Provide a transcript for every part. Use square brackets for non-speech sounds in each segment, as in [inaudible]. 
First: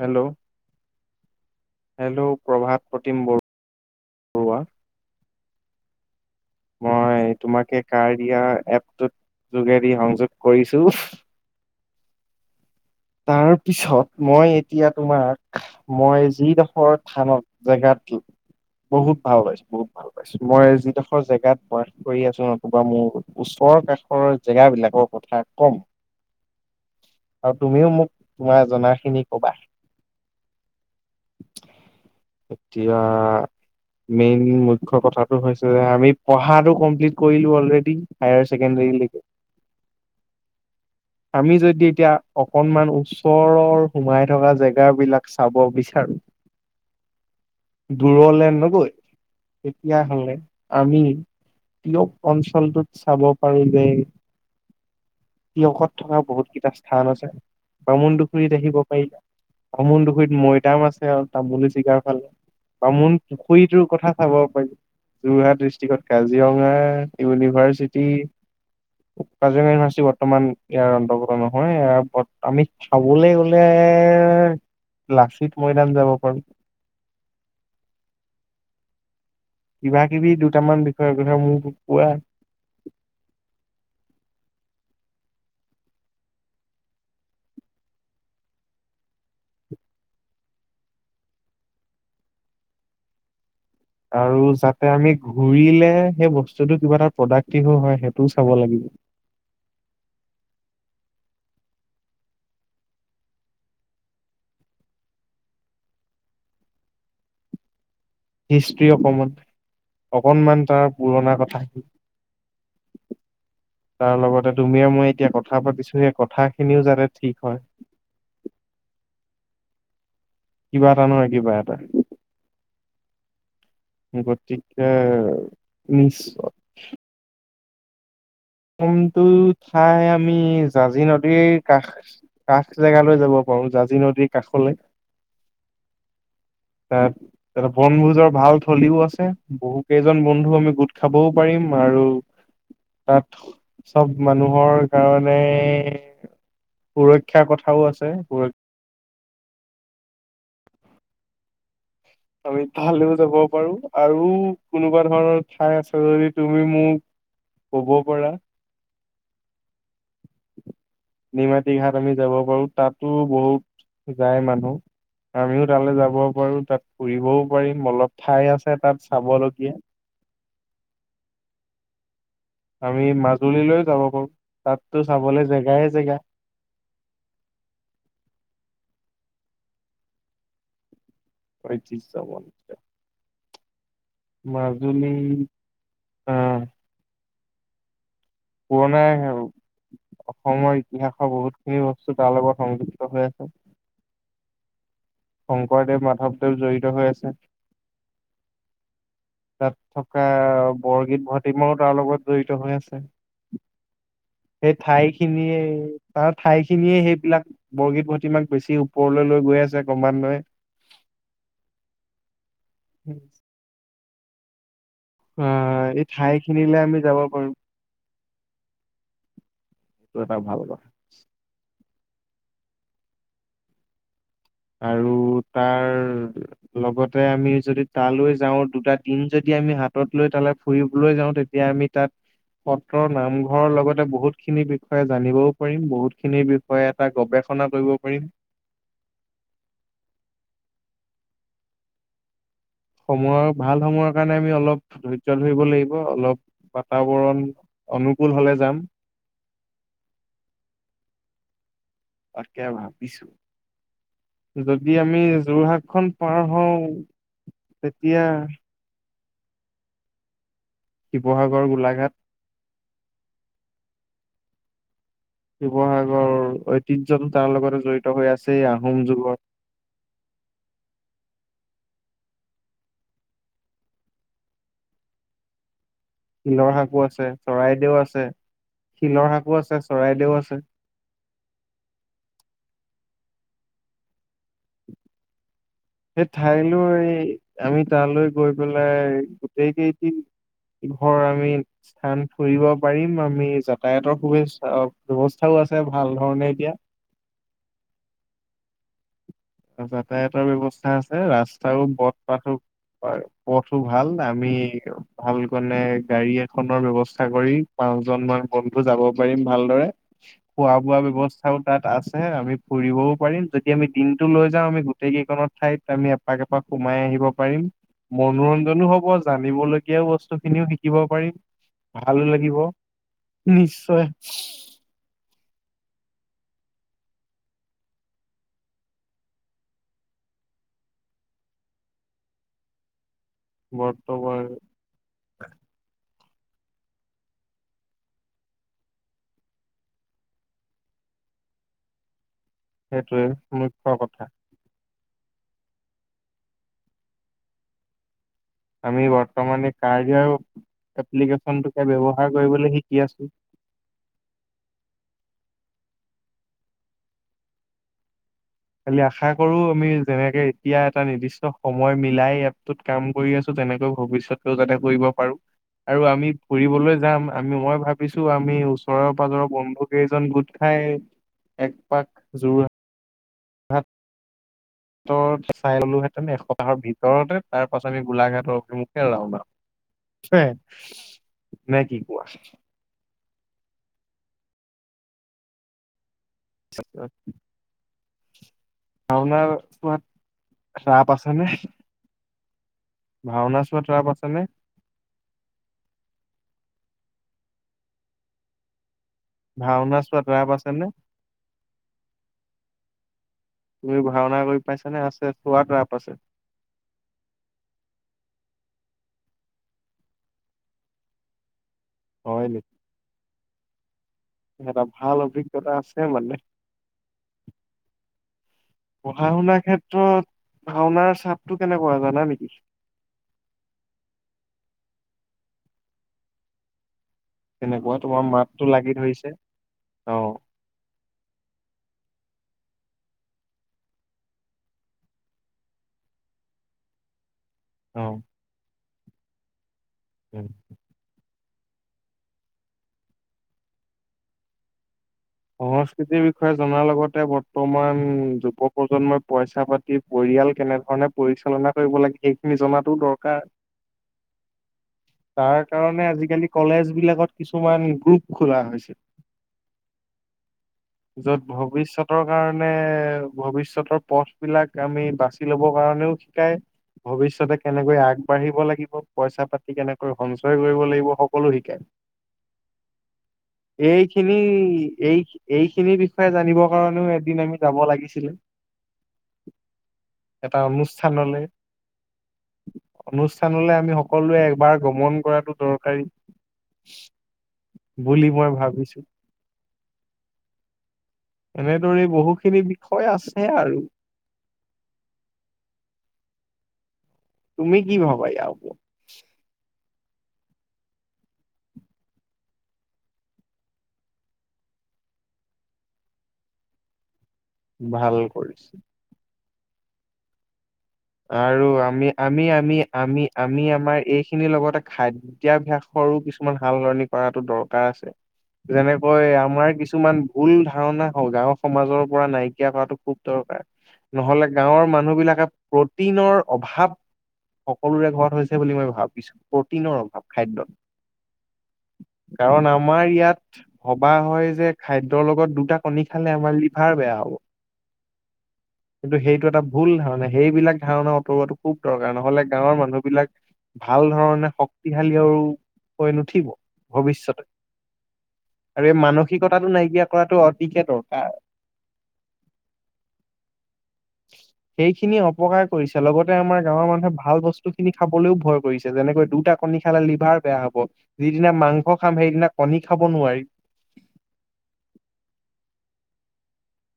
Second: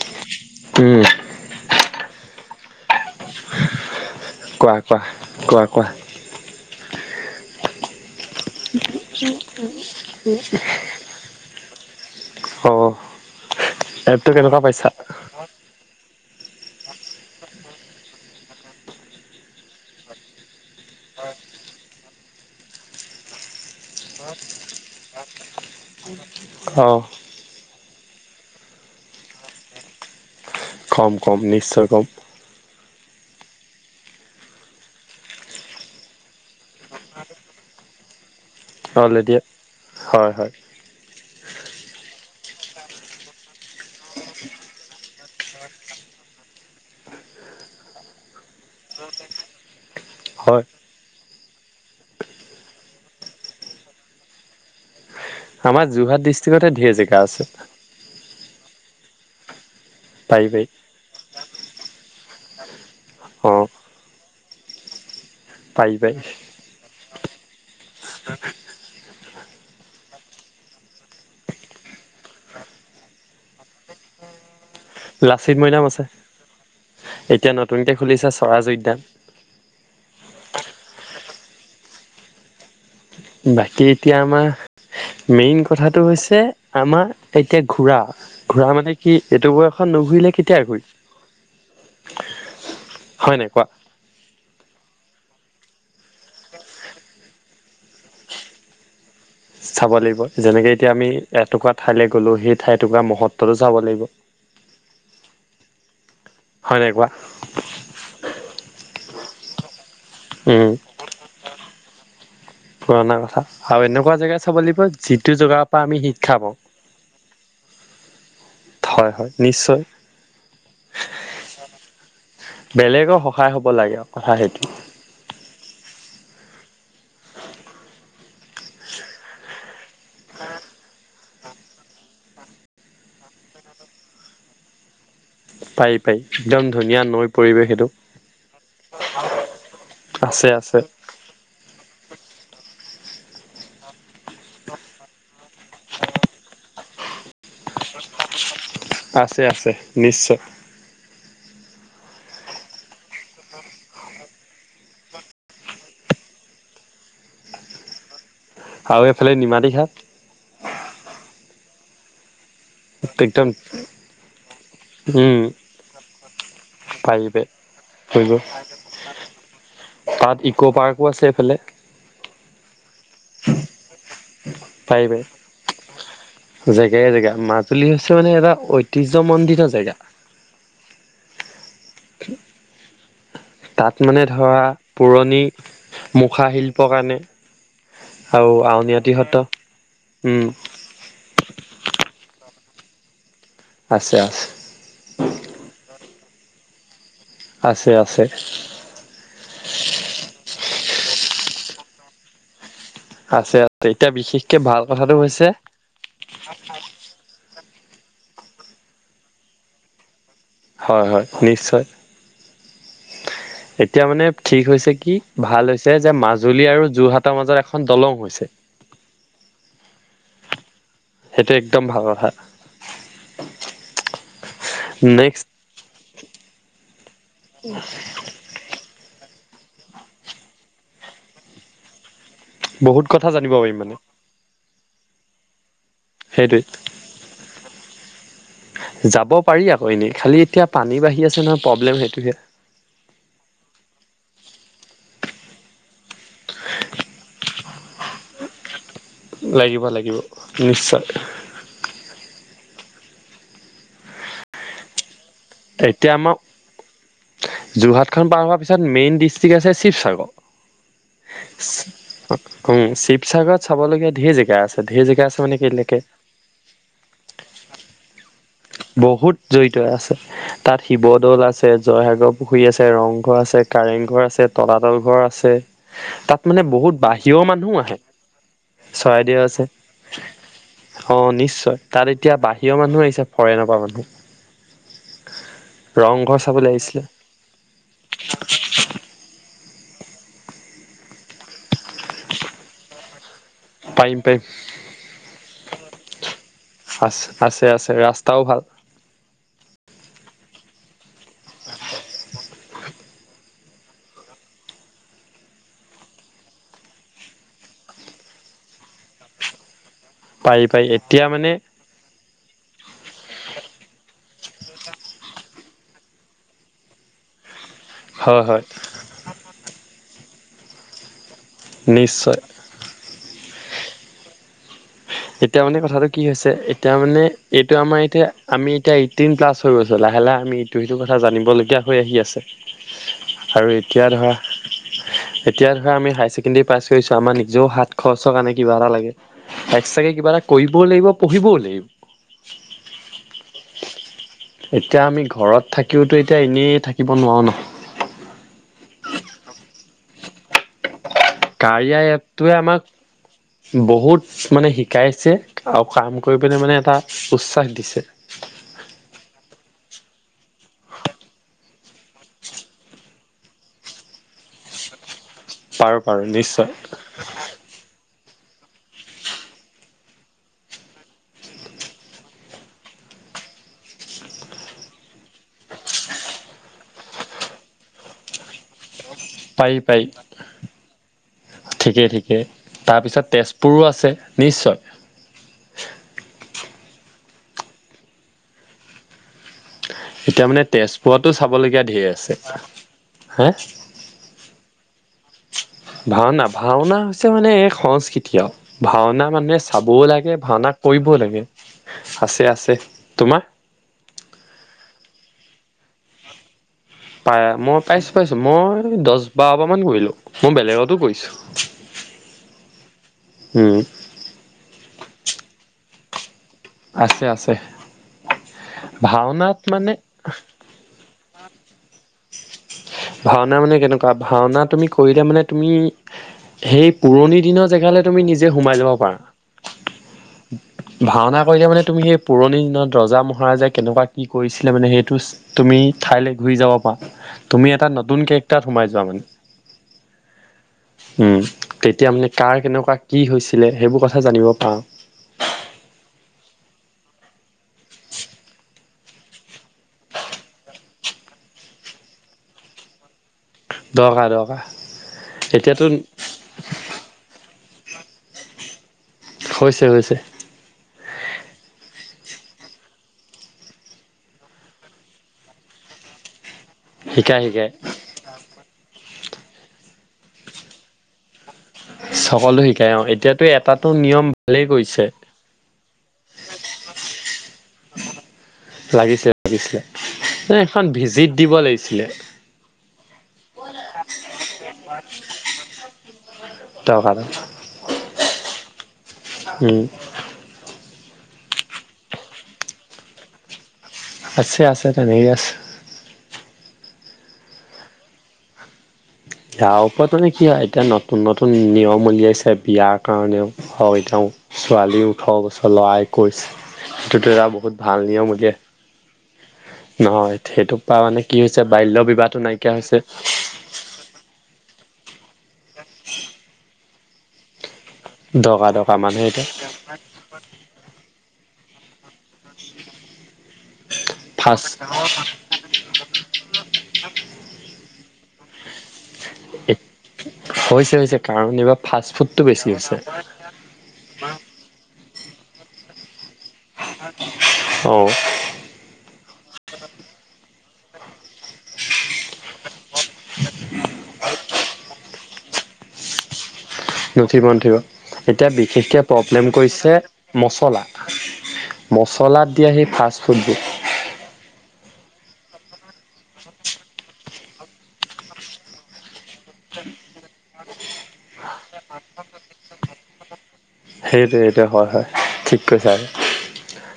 Hello, um, hello, Prabhat Pratim ব কোৱা কোৱা কোৱা কোৱা? মই তোমাকে কাৰয়া এপটোত যোগেদি সংযোগ কৰিছো। অ', তাৰ পিছত এপটো মই কেনেকুৱা পাইছা? এতিয়া তোমাক মই যিডখৰ থানত জেগাটো বহুত ভাল পাইছো, বহুত ভাল পাইছো, মই যিড খৰ জেগাত বাস কৰি আছো নতুবা মোৰ ওচৰ কাষৰ জেগাবিলাকৰ কথা ক'ম। অহ। আৰু তুমিও মোক তোমাৰ জনাখিনি ক'বা। কম কম নিশ্চয় কম। এতিয়া মেইন মুখ্য কথাটো হৈছে যে আমি পঢ়াটো কমপ্লিট কৰিলো অলৰেডি। হায়াৰ চেকেণ্ডাৰীলেকে অলৰেডি হয় হয় আমি যদি এতিয়া অকনমান ওচৰৰ সোমাই থকা জেগাবিলাক চাব বিচাৰো দূৰলে নগৈ তেতিয়া হ'লে। হয় আমি টিয়ক অঞ্চলটোত চাব পাৰি যে আমাৰ টিয়কত থকা যোৰহাট বহুত ডিষ্ট্ৰিকতে কিটা ধেৰ স্থান জেগা আছে। বামুণডুখুৰীত আহিব পাৰিলা, বামুণডুখুৰীত পাৰি পাৰি মৈদাম আছ ছে আৰু তামুলী চিগাৰফালে, অ', বামুণপুখুৰীটোৰ কথা চাব পাৰি। যোৰহাট পাৰি ডিষ্ট্ৰিকত পাৰি কাজিৰঙা ইউনিভাৰ্চিটি কাজিৰঙা ইউনিভাৰ্চিটি বৰ্তমান ইয়াৰ অন্তৰ্গত নহয় ইয়াৰ বত আমি চাবলৈ গ'লে লাচিত মৈদাম যাব পাৰো। এতিয়া নতুনকে খুলিছে স্বৰাজ উদ্যান। কিবা কিবি দুটামান বিষয়ে কথা মোক কোৱা? বাকী এতিয়া আমাৰ মেইন কথাটো হৈছে আমাৰ এতিয়া ঘূৰা ঘূৰা মানে কি, এইটো বয়সত নুঘূৰিলে কেতিয়া ঘূৰি হয় নাই কোৱা? আৰু যাতে আমি ঘুৰিলে সেই বস্তুটো কিবা এটা প্ৰডাক্টিভো হয় সেইটোও চাব লাগিব। চাব লাগিব যেনেকে এতিয়া আমি এটুকুৰা ঠাইলৈ গ'লো সেই ঠাই এটুকুৰা মহত্বটো চাব লাগিব। হয় নাই কোৱা? হিষ্ট্ৰ্ৰী অকণমান, অকণমান উম, তাৰ পুৰণা কথা পুৰণা কথা আৰু এনেকুৱা তাৰ জেগা লগতে চাব লাগিব তুমি মই এতিয়া যিটো কথা জেগাৰ পৰা আমি পাতিছো সেই শিক্ষা পাওঁ কথাখিনিও যাতে ঠিক হয়। [inaudible] থয় হয় নিশ্চয়। কিবা এটা নহয় কিবা এটা। বেলেগৰ সহায় হ'ব লাগে। আৰু কথা সেইটো গতিকে নিশ্চয়। কোনটো ঠাই আমি জাজি নদীৰ কাষ কাষ জেগালৈ যাব পাৰো জাজি নদীৰ কাষলৈ? পাৰি পাৰি একদম ধুনীয়া তাত নৈ পৰিৱেশ তাতে সেইটো বনভোজৰ ভাল থলীও আছে বহু কেইজন আছে বন্ধু আমি আছে গোট খাবও পাৰিম আৰু তাত চব মানুহৰ কাৰণে সুৰক্ষাৰ কথাও আছে, সুৰক আছে আছে নিশ্চয়। আমি তালৈও যাব পাৰোঁ আৰু কোনোবা ধৰণৰ ঠাই আছে যদি তুমি মোক ক'ব পৰা আৰু এইফালে নিমাতী ঘাট নিমাতী ঘাট আমি যাব পাৰোঁ তাতো একদম বহুত যায় মানুহ। উম আমিও তালৈ যাব পাৰোঁ তাত ফুৰিবও পাৰিবে পাৰিম অলপ কৰিব ঠাই আছে তাত চাব লগীয়া। তাত ইকো পাৰ্কো আছে এইফালে। আমি মাজুলীলৈও যাব পাৰোঁ তাতো পাৰিবে চাবলৈ জেগাই জেগা। জেগাই জেগা মাজুলী হৈছে মানে এটা ঐতিহ্যমণ্ডিত জেগা। ঐতিহ্যমণ্ডিত তাত মানে ধৰা মাজুলী পুৰণি মুখা আহ শিল্পৰ কাৰণে আৰু আউনীআটী পুৰণাই সত্ৰ আৰু উম অসমৰ ইতিহাসৰ বহুত খিনি বস্তু তাৰ লগত সংযুক্ত হৈ আছে। আছে আছে। শংকৰদেৱ মাধৱদেৱ জড়িত হৈ আছে। আছে আছে। তাত থকা বৰগীত ভাটিমাও তাৰ লগত জড়িত হৈ আছে। আছে আছে এতিয়া বিশেষকে সেই ভাল ঠাই কথাটো হৈছে। খিনিয়ে তাৰ ঠাই খিনিয়ে সেইবিলাক বৰগীত ভটমাক বেছি ওপৰলৈ লৈ গৈ আছে ক্ৰমান্বয়ে। হয় হয় নিশ্চয়। এতিয়া মানে ঠিক হৈছে কি ভাল আহ হৈছে এই যে ঠাই মাজুলী খিনিলে আৰু আমি যাব যোৰহাটৰ পাৰো মাজত এখন দলং হৈছে। সেইটো এটা ভাল কথা। সেইটো একদম ভাল কথা। আৰু নেক্সট তাৰ লগতে আমি যদি তালৈ যাওঁ দুটা দিন যদি আমি হাতত লৈ তালৈ ফুৰিবলৈ যাওঁ তেতিয়া আমি তাত সত্ৰ বহুত কথা জানিব নামঘৰৰ পাৰিম মানে লগতে বহুত খিনি বিষয়ে জানিবও পাৰিম বহুত। খিনিৰ সেইটোৱে বিষয়ে এটা গৱেষণা কৰিব পাৰিম। যাব পাৰি আকৌ এনেই খালী এতিয়া পানী বাঢ়ি আছে নহয় প্ৰব্লেম সেইটোহে। সময়ৰ ভাল সময়ৰ কাৰণে আমি অলপ ধৈৰ্য্য ধৰিব লাগিব অলপ বাতাবৰণ অনুকুল হলে যাম। লাগিব লাগিব নিশ্চয়। আৰু ক ভাবিছোঁ, যদি আমি যোৰহাট খন এতিয়া আমাৰ পাৰ হওঁ তেতিয়া তাত মেইন ডিষ্ট্ৰিক্ট আছে শিৱসাগৰ। শিৱসাগৰ, গোলাঘাট অ শিৱসাগৰত চাবলগীয়া ধেৰ জেগা আছে ধেৰ জেগা মানে কেলেকে শিৱসাগৰৰ ঐতিহ্যটো তাৰ লগতে জড়িত হৈ আছে। বহুত জড়িত হৈ আছে। তাত শিৱদৌল আছে, জয়সাগৰ পুখুৰী আছে, ৰংঘৰ আছে, কাৰেং ঘৰ আছে, তলাতল ঘৰ আছে। তাত মানে শিলৰ শাকো বহুত আছে বাহিৰৰ মানুহ চৰাইদেউ আহে। আছে শিলৰ চৰাইদেউ শাকো আছে। চৰাইদেউ আছে অ নিশ্চয় তাত এতিয়া বাহিৰৰ মানুহ আহিছে ফৰেনৰ পৰা মানুহ সেই ৰংঘৰ চাবলৈ আহিছিলে। ঠাইলৈ আমি তালৈ গৈ পেলাই গোটেই কেইটি ধৰ আমি স্থান ফুৰিব পাৰিম আমি। পাৰিম যাতায়াতৰ পাৰিম সুবিচা ব্যৱস্থাও আছে ভাল ধৰণে এতিয়া। আছে আছে আছে ৰাস্তাও ভাল। যাতায়তৰ ব্যয়ৱস্থা আছে ৰাস্তাও পথ পাথো বাৰু পথো ভাল আমি ভাল কেণে গাড়ী এখনৰ ব্যৱস্থা কৰি পাঁচ জন মান বন্ধু যাব পাৰিম ভালদৰে। পাৰি খোৱা পাৰি বোৱা এতিয়া মানে ব্যৱস্থাও তাত আ ছে আমি ফুৰিবও পাৰিম, যদি আমি দিনটো লৈ যাওঁ আমি গোটেই কেইখনত ঠাইত আমি এপাক এপাক সোমাই আহিব পাৰিম। হয় হয় মনোৰঞ্জনো হ'ব, জানিবলগীয়াও বস্তু খিনিও শিকিব পাৰিম ভাল নিশ্চয় লাগিব। নিশ্চয়। এতিয়া মানে কথাটো কি হৈছে এতিয়া মানে এইটো আমাৰ এতিয়া আমি এতিয়া এইটিন প্লাছ হৈ গৈছো লাহে লাহে আমি ইটো সিটো কথা জানিবলগীয়া হৈ আহি আছে। আৰু এতিয়া ধৰা বৰ্তমান এতিয়া ধৰা আমি হাই ছেকেণ্ডেৰী পাছ কৰিছো আমাৰ নিজেও সাত খৰচৰ কাৰণে কিবা এটা লাগে। চাগে কিবা এটা কৰিবও লাগিব পঢ়িবও লাগিব। সেইটোৱে মুখ্য কথা। এতিয়া আমি ঘৰত থাকিওতো এতিয়া এনেই থাকিব নোৱাৰো নহয়। আমি বৰ্তমানে কাৰয়া এপ্লিকেনটোকে কাৰিয়া ব্যৱহাৰ এপটোৱে কৰিবলৈ আমাক শিকি আছো। বহুত মানে শিকাইছে আৰু কাম কৰিবলৈ মানে এটা উৎসা দিছে। খালি আশা কৰো আমি যেনেকে এতিয়া এটা নিৰ্দিষ্ট সময় মিলাই এপটোত কাম কৰি আছো তেনেকৈ ভৱিষ্যতও যাতে কৰিব পাৰো পাৰো আৰু পাৰো আমি নিশ্চয় ফুৰিবলৈ যাম আমি মই ভাবিছো আমি ওচৰৰ পাজৰৰ বন্ধু কেইজন গোট খাই একপাক যোৰ হাট ৰ চাই ললোহেঁতেন একসপ্তাহৰ ভিতৰতে তাৰ পাছত আমি গোলাঘাটৰ অভি মুখে ৰাওনা পাৰি পাৰি হোম নে কি ঠিকেই কোৱা? ঠিকেই তাৰপিছত তেজপুৰো আছে নিশ্চয়। [unintelligible] ভাওঁনা [unintelligible] এতিয়া মানে তেজপুৰতো চাবলগীয়া ধেৰ আছে। হা? ভাওনা চোৱাত ৰাপ আছেনে ভাওঁনা ভাওঁনা হৈছে মানে এক সংস্কৃতিয় ভাওঁনা মানে ভাওনা চাবও চোৱাত লাগে ৰাপ ভাওঁনা আছেনে কৰিবও লাগে। আছে আছে তোমাৰ? তুমি ভাওঁনা কৰি পাইছা নে আছে চোৱাত ৰাপ আছে? পাই মই পাইছোঁ পাইছোঁ। মই দহ বাৰ বাৰমান কৰিলো মই বেলেগতো কৰিছো। হয় নেকি? উম এটা ভাল অভিজ্ঞতা আছে মানে। আছে আছে। পঢ়া ভাওনাত শুনাৰ মানে ক্ষেত্ৰত ভাওঁনাৰ চাপটো কেনেকুৱা জানা নেকি? ভাওঁনা মানে কেনেকুৱা ভাওঁনা তুমি কৰিলে মানে তুমি সেই পুৰণি দিনৰ কেনেকুৱা জেগালৈ তুমি তোমাৰ নিজে মাতটো সোমাই যাব লাগি পাৰা ধৰিছে। অ', ভাওঁনা কৰিলে মানে তুমি সেই পুৰণি দিনত ৰজা মহাৰাজাই কেনেকুৱা কি কৰিছিলে মানে সেইটো তুমি ঠাইলৈ ঘূৰি যাব পাৰা তুমি এটা অ', নতুন কেৰেক্টাৰত সোমাই যোৱা মানে। উম। উম, তেতিয়া মানে কাৰ কেনেকুৱা কি হৈছিলে সেইবোৰ কথা জানিব পাৰা। সংস্কৃতিৰ বিষয়ে জনাৰ লগতে বৰ্তমান যুৱ প্ৰজন্মই পইচা পা তি পৰিয়াল কেনেধৰণে পৰিচালনা কৰিব লাগে সেইখিনি জনাতো দৰকাৰ। দৰকাৰ দৰকাৰ তাৰ এতিয়াতো কাৰণে আজিকালি কলেজ বিলাকত কিছুমান গ্ৰুপ খোলা হৈছে। হৈছে হৈছে। য'ত ভৱিষ্যতৰ কাৰণে, ভৱিষ্যতৰ পথবিলাক আমি বাচি ল'বৰ কাৰণেও শিকায়, শিকাই ভৱিষ্যতে শিকাই কেনেকৈ আগবাঢ়িব লাগিব, পইচা পাতি কেনেকৈ সঞ্চয় কৰিব লাগিব, সক সকলো শিকাই অ', এতিয়াতো এটাটো নিয়ম ভালেই কৰিছে এই-এইখিনিৰ বিষয়ে জানিবৰ কাৰণেও একদিন আমি যাব লাগিছিলে। লাগিছিলে লাগিছিলে, এটা এ-এখন ভিজিট দিব লাগিছিলে। অনুষ্ঠানলৈ আমি সকলোৱে একবাৰ গমন কৰাটো দৰকাৰী। টকা এটা বুলি মই ভাবিছোঁ। উম। এনেদৰে বহুখিনি বিষয় আছে আৰু। আছে আছে, তেনেকে আছে। তুমি কি ভাবা ইয়াৰ ওপৰত? বিয়াৰ ওপৰত মানে কি আৰু, এতিয়া নতুন নতুন নিয়ম উলিয়াইছে বিয়াৰ কাৰণেও হয় তেওঁ, ছোৱালীৰ ওঠৰ বছৰ, ল'ৰাৰ একৈশ, সেইটোতো যাব বহুত ভাল নিয়ম উলিয়াইছে, নহয়, সেইটো আৰু হৈছে আমি-আমি-আমি-আমি-আমি আমাৰ এই খিনিৰ লগতে খাদ্যাভাসৰো কিছুমান সাল-সলনি কৰাতো দৰকাৰ আছে। দৰকাৰ দৰকাৰ মানুহে যেনেকৈ এতিয়া আমাৰ কিছুমান ভুল ধাৰণা হ'লগৈ, আমাৰ গাঁৱৰ সমাজৰ পৰা নাইকিয়া কৰাটো খুব দৰকাৰ। নহ'লে ফাষ্ট গাঁৱৰ মানুহবিলাকে প্ৰটিনৰ অভাৱ সকলোৰে ঘৰত হৈছে বুলি মই ভাব ৱিছোঁ, প্ৰটিনৰ অভাৱ খাদ্যত, হৈছে হৈছে কাৰণ এইবাৰ ফাষ্ট ফুডটো কাৰণ বেছি হৈছে আমাৰ ইয়াত ভবা হয় যে খাদ্যৰ লগত দুটা কণী খালে আমাৰ লিভ ভাৰ বেয়া হ'ব, অ কিন্তু সেইটো এটা ভুল ধাৰণা সেইবিলাক ধাৰণা আঁতৰোৱাতো খুব দৰকাৰ, নহ'লে গাঁৱৰ মানুহবিলাক ভাল ধৰণে শক শক্তিশালী আৰু হৈ নুঠিব। নুঠিব ভৱিষ্যতে নুঠিব, এতিয়া আৰু এই বিশেষকৈ প্ৰব্লেম মানসিকতাটো কৰিছে নাইকিয়া কৰাটো মচলা অতিকে দৰকাৰ মচলাত দিয়া সেই ফাষ্ট ফুডবোৰ [inaudible] সেইখিনি অপকাৰ কৰিছে, লগতে আমাৰ গাঁৱৰ মানুহে ভাল বস্তুখিনি খাবলৈও ভয় কৰিছে, যেনেকৈ দুটা কণী খালে লিভাৰ বেয়া হ'ব, যিদিনা মাংস খাম সেইদিনা কণী খাব নোৱাৰি সেইটোৱে সেইটোৱে, হয় হয়, ঠিক কৈছা তুমি।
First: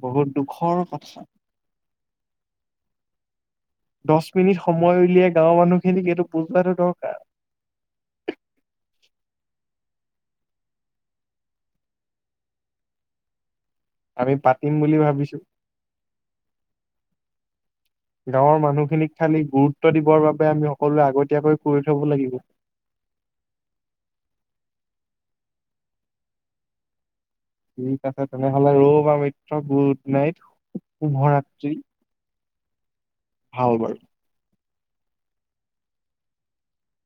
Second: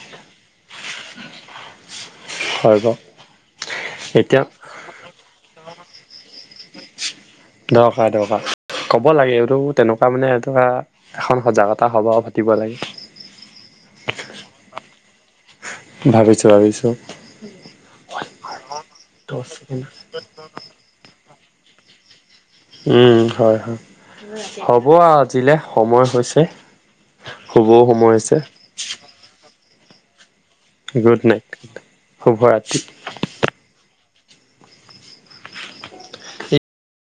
বহুত দুখৰ কথা, হয় বাৰু দছ এতিয়া মিনিট সময় উলিয়াই গাঁৱৰ মানুহখিনিক এইটো বুজোৱাটো দৰকাৰ। দৰকাৰ দৰকাৰ, ক'ব লাগে, এইটো তেনেকুৱা মানে এটা এখন সজাগতা সভাও পাতিব লাগে। আমি পাতিম বুলি ভাবিছোঁ। ভাবিছোঁ, ভাবিছোঁ। গাঁৱৰ মানুহখিনিক খালি গুৰুত্ব দিবৰ বাবে আমি সকলোৱে আগতীয়াকৈ কৰি থ'ব লাগিব। উম, হয় হয়, হ'ব আৰু আজিলৈ সময় হৈছে। শুবও ঠিক সময় আছে হৈছে তেনেহ'লে, ৰ'বা মিত্ৰ, গুড নাইট গুড নাইট, শুভৰাত্ৰি শুভৰাত্ৰি। ভাল হ'ল বাৰু।